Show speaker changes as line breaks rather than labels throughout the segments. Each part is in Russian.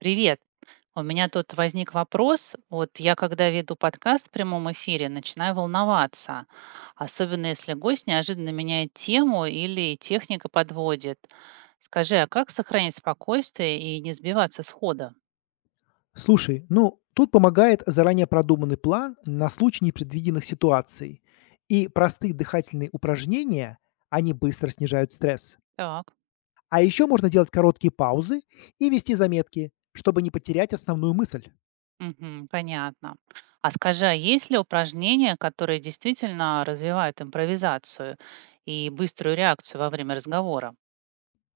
Привет. У меня тут возник вопрос. Вот я, когда веду подкаст в прямом эфире, начинаю волноваться, особенно если гость неожиданно меняет тему или техника подводит. Скажи, а как сохранить спокойствие и не сбиваться с хода?
Слушай, ну, тут помогает заранее продуманный план на случай непредвиденных ситуаций. И простые дыхательные упражнения, они быстро снижают стресс.
Так,
А еще можно делать короткие паузы и вести заметки, чтобы не потерять основную мысль.
мгм, понятно. А скажи, а есть ли упражнения, которые действительно развивают импровизацию и быструю реакцию во время разговора?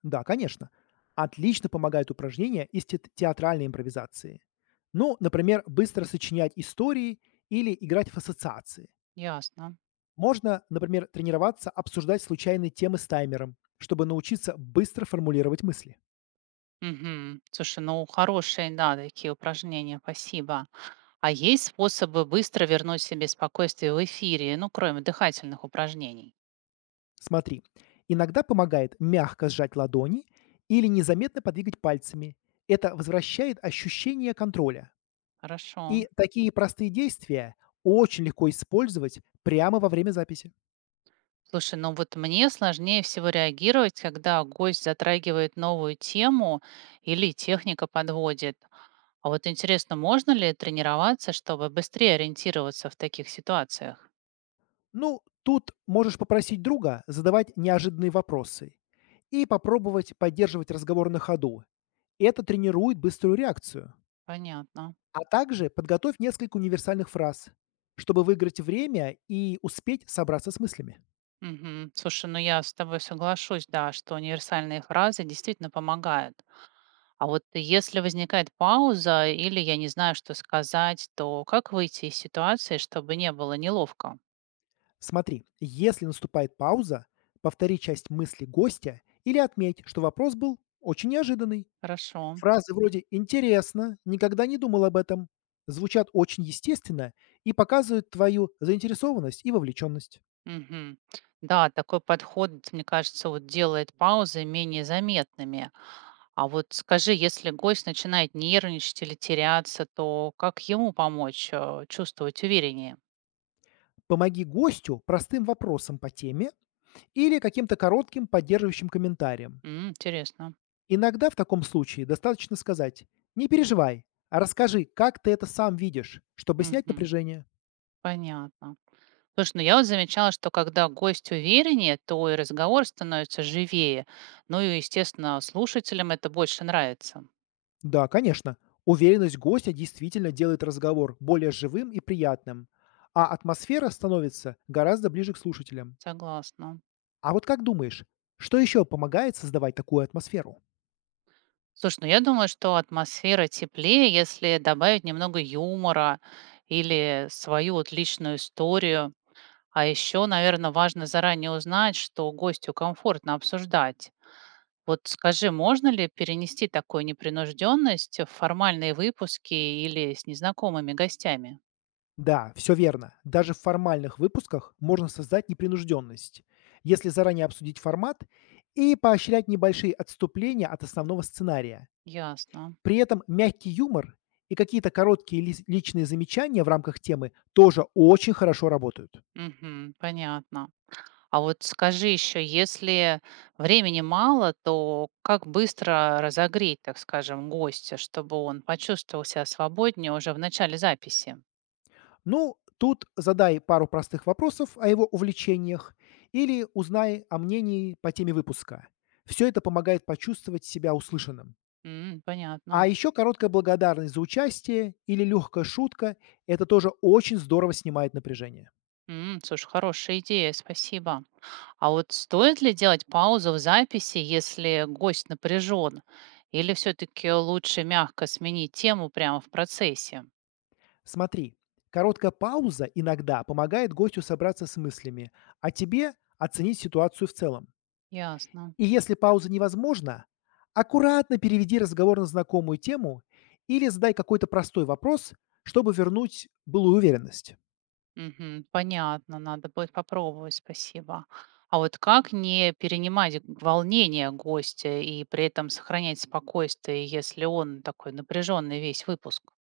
Да, конечно. Отлично помогают упражнения из театральной импровизации. Ну, например, быстро сочинять истории или играть в ассоциации.
Ясно.
Можно, например, тренироваться обсуждать случайные темы с таймером, чтобы научиться быстро формулировать мысли.
Мгм. Слушай, ну хорошие, да, такие упражнения, спасибо. А есть способы быстро вернуть себе спокойствие в эфире, ну, кроме дыхательных упражнений?
Смотри, иногда помогает мягко сжать ладони или незаметно подвигать пальцами. Это возвращает ощущение контроля.
Хорошо.
И такие простые действия очень легко использовать прямо во время записи.
Слушай, ну вот мне сложнее всего реагировать, когда гость затрагивает новую тему или техника подводит. А вот интересно, можно ли тренироваться, чтобы быстрее ориентироваться в таких ситуациях?
Ну, тут можешь попросить друга задавать неожиданные вопросы и попробовать поддерживать разговор на ходу. Это тренирует быструю реакцию.
Понятно.
А также подготовь несколько универсальных фраз, чтобы выиграть время и успеть собраться с мыслями.
Мгм. Слушай, ну я с тобой соглашусь, да, что универсальные фразы действительно помогают. А вот если возникает пауза или я не знаю, что сказать, то как выйти из ситуации, чтобы не было неловко?
Смотри, если наступает пауза, повтори часть мысли гостя или отметь, что вопрос был очень неожиданный.
Хорошо.
Фразы вроде «интересно», «никогда не думал об этом» звучат очень естественно и показывают твою заинтересованность и вовлеченность.
Мгм. Да, такой подход, мне кажется, вот делает паузы менее заметными. А вот скажи, если гость начинает нервничать или теряться, то как ему помочь чувствовать увереннее?
Помоги гостю простым вопросом по теме или каким-то коротким поддерживающим комментарием.
М, интересно.
Иногда в таком случае достаточно сказать «не переживай», а расскажи, как ты это сам видишь, чтобы снять
Мгм.
напряжение.
Понятно. Слушай, ну я вот замечала, что когда гость увереннее, то и разговор становится живее. Ну и, естественно, слушателям это больше нравится.
Да, конечно. Уверенность гостя действительно делает разговор более живым и приятным, а атмосфера становится гораздо ближе к слушателям.
Согласна.
А вот как думаешь, что еще помогает создавать такую атмосферу?
Слушай, ну я думаю, что атмосфера теплее, если добавить немного юмора или свою вот личную историю. А еще, наверное, важно заранее узнать, что гостю комфортно обсуждать. Вот скажи, можно ли перенести такую непринужденность в формальные выпуски или с незнакомыми гостями?
Да, все верно. Даже в формальных выпусках можно создать непринужденность, если заранее обсудить формат и поощрять небольшие отступления от основного сценария.
Ясно.
При этом мягкий юмор и какие-то короткие личные замечания в рамках темы тоже очень хорошо работают.
Мгм. Понятно. А вот скажи еще, если времени мало, то как быстро разогреть, так скажем, гостя, чтобы он почувствовал себя свободнее уже в начале записи?
Ну, тут задай пару простых вопросов о его увлечениях или узнай о мнении по теме выпуска. Все это помогает почувствовать себя услышанным.
М,
А
понятно.
еще короткая благодарность за участие или легкая шутка– это тоже очень здорово снимает напряжение.
М, слушай, хорошая идея, спасибо. А вот стоит ли делать паузу в записи, если гость напряжен? Или все-таки лучше мягко сменить тему прямо в процессе?
Смотри, короткая пауза иногда помогает гостю собраться с мыслями, а тебе– оценить ситуацию в целом.
Ясно.
И если пауза невозможна, аккуратно переведи разговор на знакомую тему или задай какой-то простой вопрос, чтобы вернуть былую уверенность.
Мгм. Понятно, надо будет попробовать, спасибо. А вот как не перенимать волнение гостя и при этом сохранять спокойствие, если он такой напряженный весь выпуск?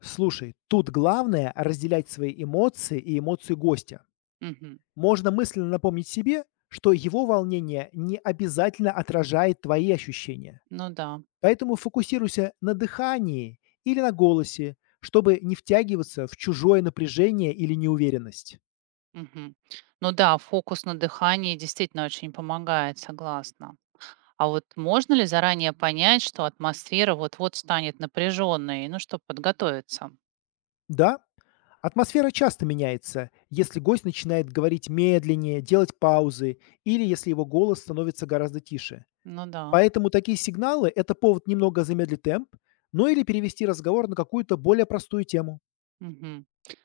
Слушай, тут главное разделять свои эмоции и эмоции гостя.
Мгм.
Можно мысленно напомнить себе, что его волнение не обязательно отражает твои ощущения.
Ну да.
Поэтому фокусируйся на дыхании или на голосе, чтобы не втягиваться в чужое напряжение или неуверенность.
Мгм. Ну да, фокус на дыхании действительно очень помогает, согласна. А вот можно ли заранее понять, что атмосфера вот-вот станет напряженной, ну, чтобы подготовиться?
Да, атмосфера часто меняется, если гость начинает говорить медленнее, делать паузы или если его голос становится гораздо тише.
Ну да.
Поэтому такие сигналы– это повод немного замедлить темп, ну или перевести разговор на какую-то более простую тему.
Мгм.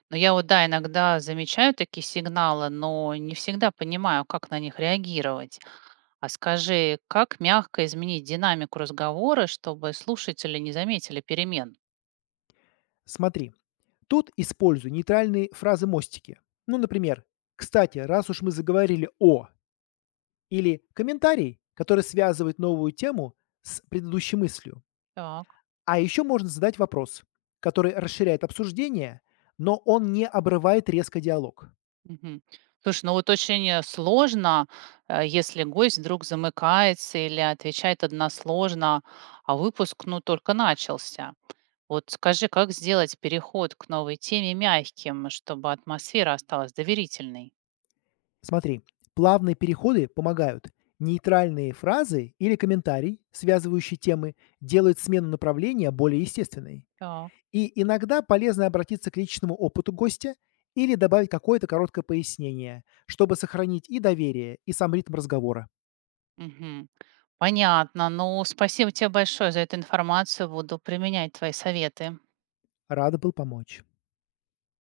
Ну, я вот, да, иногда замечаю такие сигналы, но не всегда понимаю, как на них реагировать. А скажи, как мягко изменить динамику разговора, чтобы слушатели не заметили перемен?
Смотри, тут используй нейтральные фразы-мостики. Ну, например, «Кстати, раз уж мы заговорили о…» или «Комментарий», который связывает новую тему с предыдущей мыслью.
Так.
А еще можно задать вопрос, который расширяет обсуждение, но он не обрывает резко диалог.
Мгм. Слушай, ну вот очень сложно, если гость вдруг замыкается или отвечает односложно, а выпуск, ну, только начался. Вот скажи, как сделать переход к новой теме мягким, чтобы атмосфера осталась доверительной?
Смотри, плавные переходы помогают. Нейтральные фразы или комментарий, связывающие темы, делают смену направления более естественной.
Так.
И иногда полезно обратиться к личному опыту гостя или добавить какое-то короткое пояснение, чтобы сохранить и доверие, и сам ритм разговора.
Мгм. Понятно. Ну, спасибо тебе большое за эту информацию. Буду применять твои советы.
Рада был помочь.